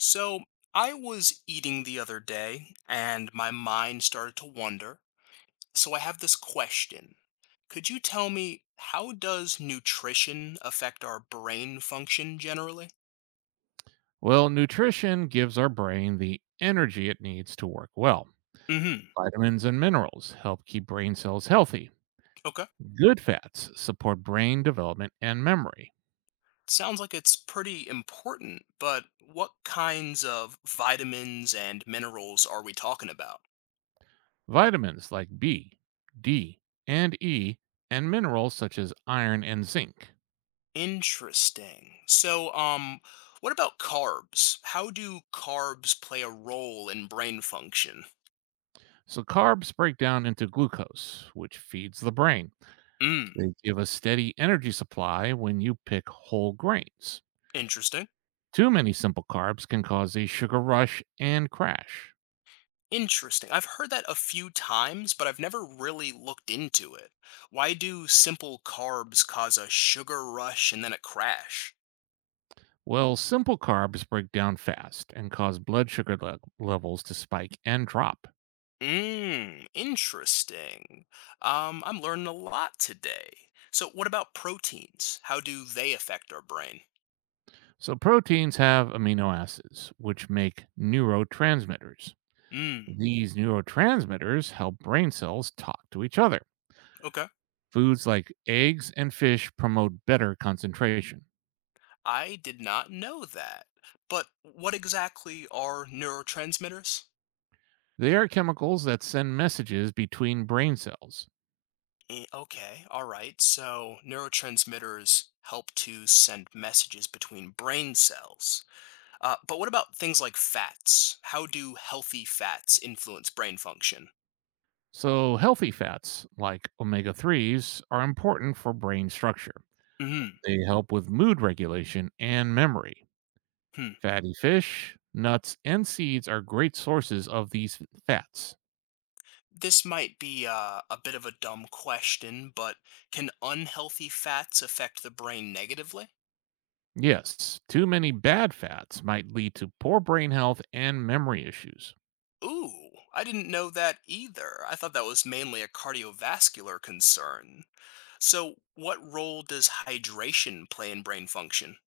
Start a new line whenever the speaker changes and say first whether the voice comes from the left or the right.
left: So I was eating the other day and my mind started to wander. So I have this question. Could you tell me how does nutrition affect our brain function generally?
right: Well, nutrition gives our brain the energy it needs to work well.
left: Mhm.
right: Vitamins and minerals help keep brain cells healthy.
left: Okay.
right: Good fats support brain development and memory.
left: Sounds like it's pretty important, but what kinds of vitamins and minerals are we talking about?
right: Vitamins like B, D, and E, and minerals such as iron and zinc.
left: Interesting. So what about carbs? How do carbs play a role in brain function?
right: So, carbs break down into glucose, which feeds the brain.
left: Mm,
right: They give a steady energy supply when you pick whole grains.
left: interesting.
right: Too many simple carbs can cause a sugar rush and crash.
left: Interesting. I've heard that a few times, but I've never really looked into it. Why do simple carbs cause a sugar rush and then a crash?
right: Well, simple carbs break down fast and cause blood sugar levels to spike and drop.
left: Interesting. I'm learning a lot today. So, what about proteins? How do they affect our brain?
right: So, proteins have amino acids, which make neurotransmitters.
left: Mmm,
right: These neurotransmitters help brain cells talk to each other.
left: okay.
right: Foods like eggs and fish promote better concentration.
left: I did not know that. But what exactly are neurotransmitters?
right: They are chemicals that send messages between brain cells.
left: Okay, all right. So neurotransmitters help to send messages between brain cells. But what about things like fats? How do healthy fats influence brain function?
right: So, healthy fats like omega 3s are important for brain structure.
left: Mhm.
right: They help with mood regulation and memory.
left: Hmm.
right: Fatty fish, nuts, and seeds are great sources of these fats.
left: This might be a bit of a dumb question, but can unhealthy fats affect the brain negatively?
right: Yes, too many bad fats might lead to poor brain health and memory issues.
left: Ooh, I didn't know that either. I thought that was mainly a cardiovascular concern. So, what role does hydration play in brain function?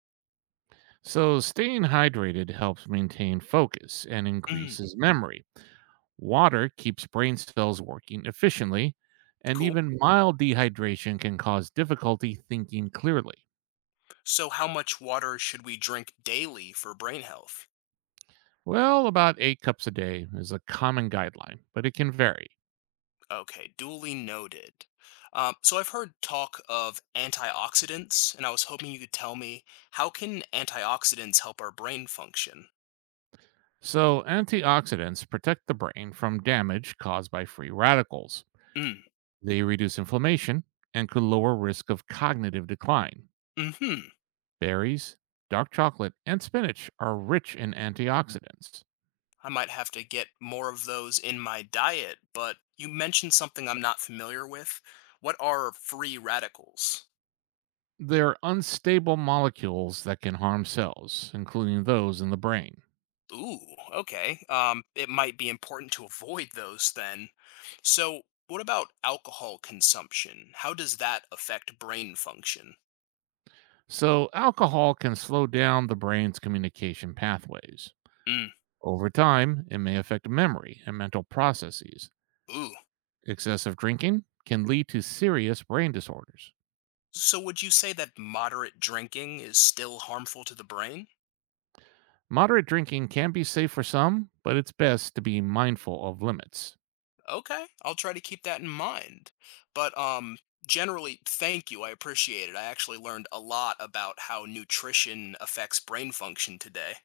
right: So, staying hydrated helps maintain focus and increases memory. Water keeps brain cells working efficiently, and
left: Cool.
right: even mild dehydration can cause difficulty thinking clearly.
left: So, how much water should we drink daily for brain health?
right: Well, about 8 cups a day is a common guideline, but it can vary.
left: Okay, duly noted. So, I've heard talk of antioxidants, and I was hoping you could tell me how can antioxidants help our brain function?
right: So, antioxidants protect the brain from damage caused by free radicals.
left: Mm.
right: They reduce inflammation and could lower risk of cognitive decline.
left: Mm-hmm.
right: Berries, dark chocolate, and spinach are rich in antioxidants.
left: I might have to get more of those in my diet, but you mentioned something I'm not familiar with. What are free radicals?
right: They're unstable molecules that can harm cells, including those in the brain.
left: Ooh, okay. It might be important to avoid those then. So, what about alcohol consumption? How does that affect brain function?
right: So, alcohol can slow down the brain's communication pathways.
left: Mm.
right: Over time, it may affect memory and mental processes.
left: Ooh.
right: Excessive drinking can lead to serious brain disorders.
left: So, would you say that moderate drinking is still harmful to the brain?
right: Moderate drinking can be safe for some, but it's best to be mindful of limits.
left: Okay, I'll try to keep that in mind. But generally, thank you. I appreciate it. I actually learned a lot about how nutrition affects brain function today.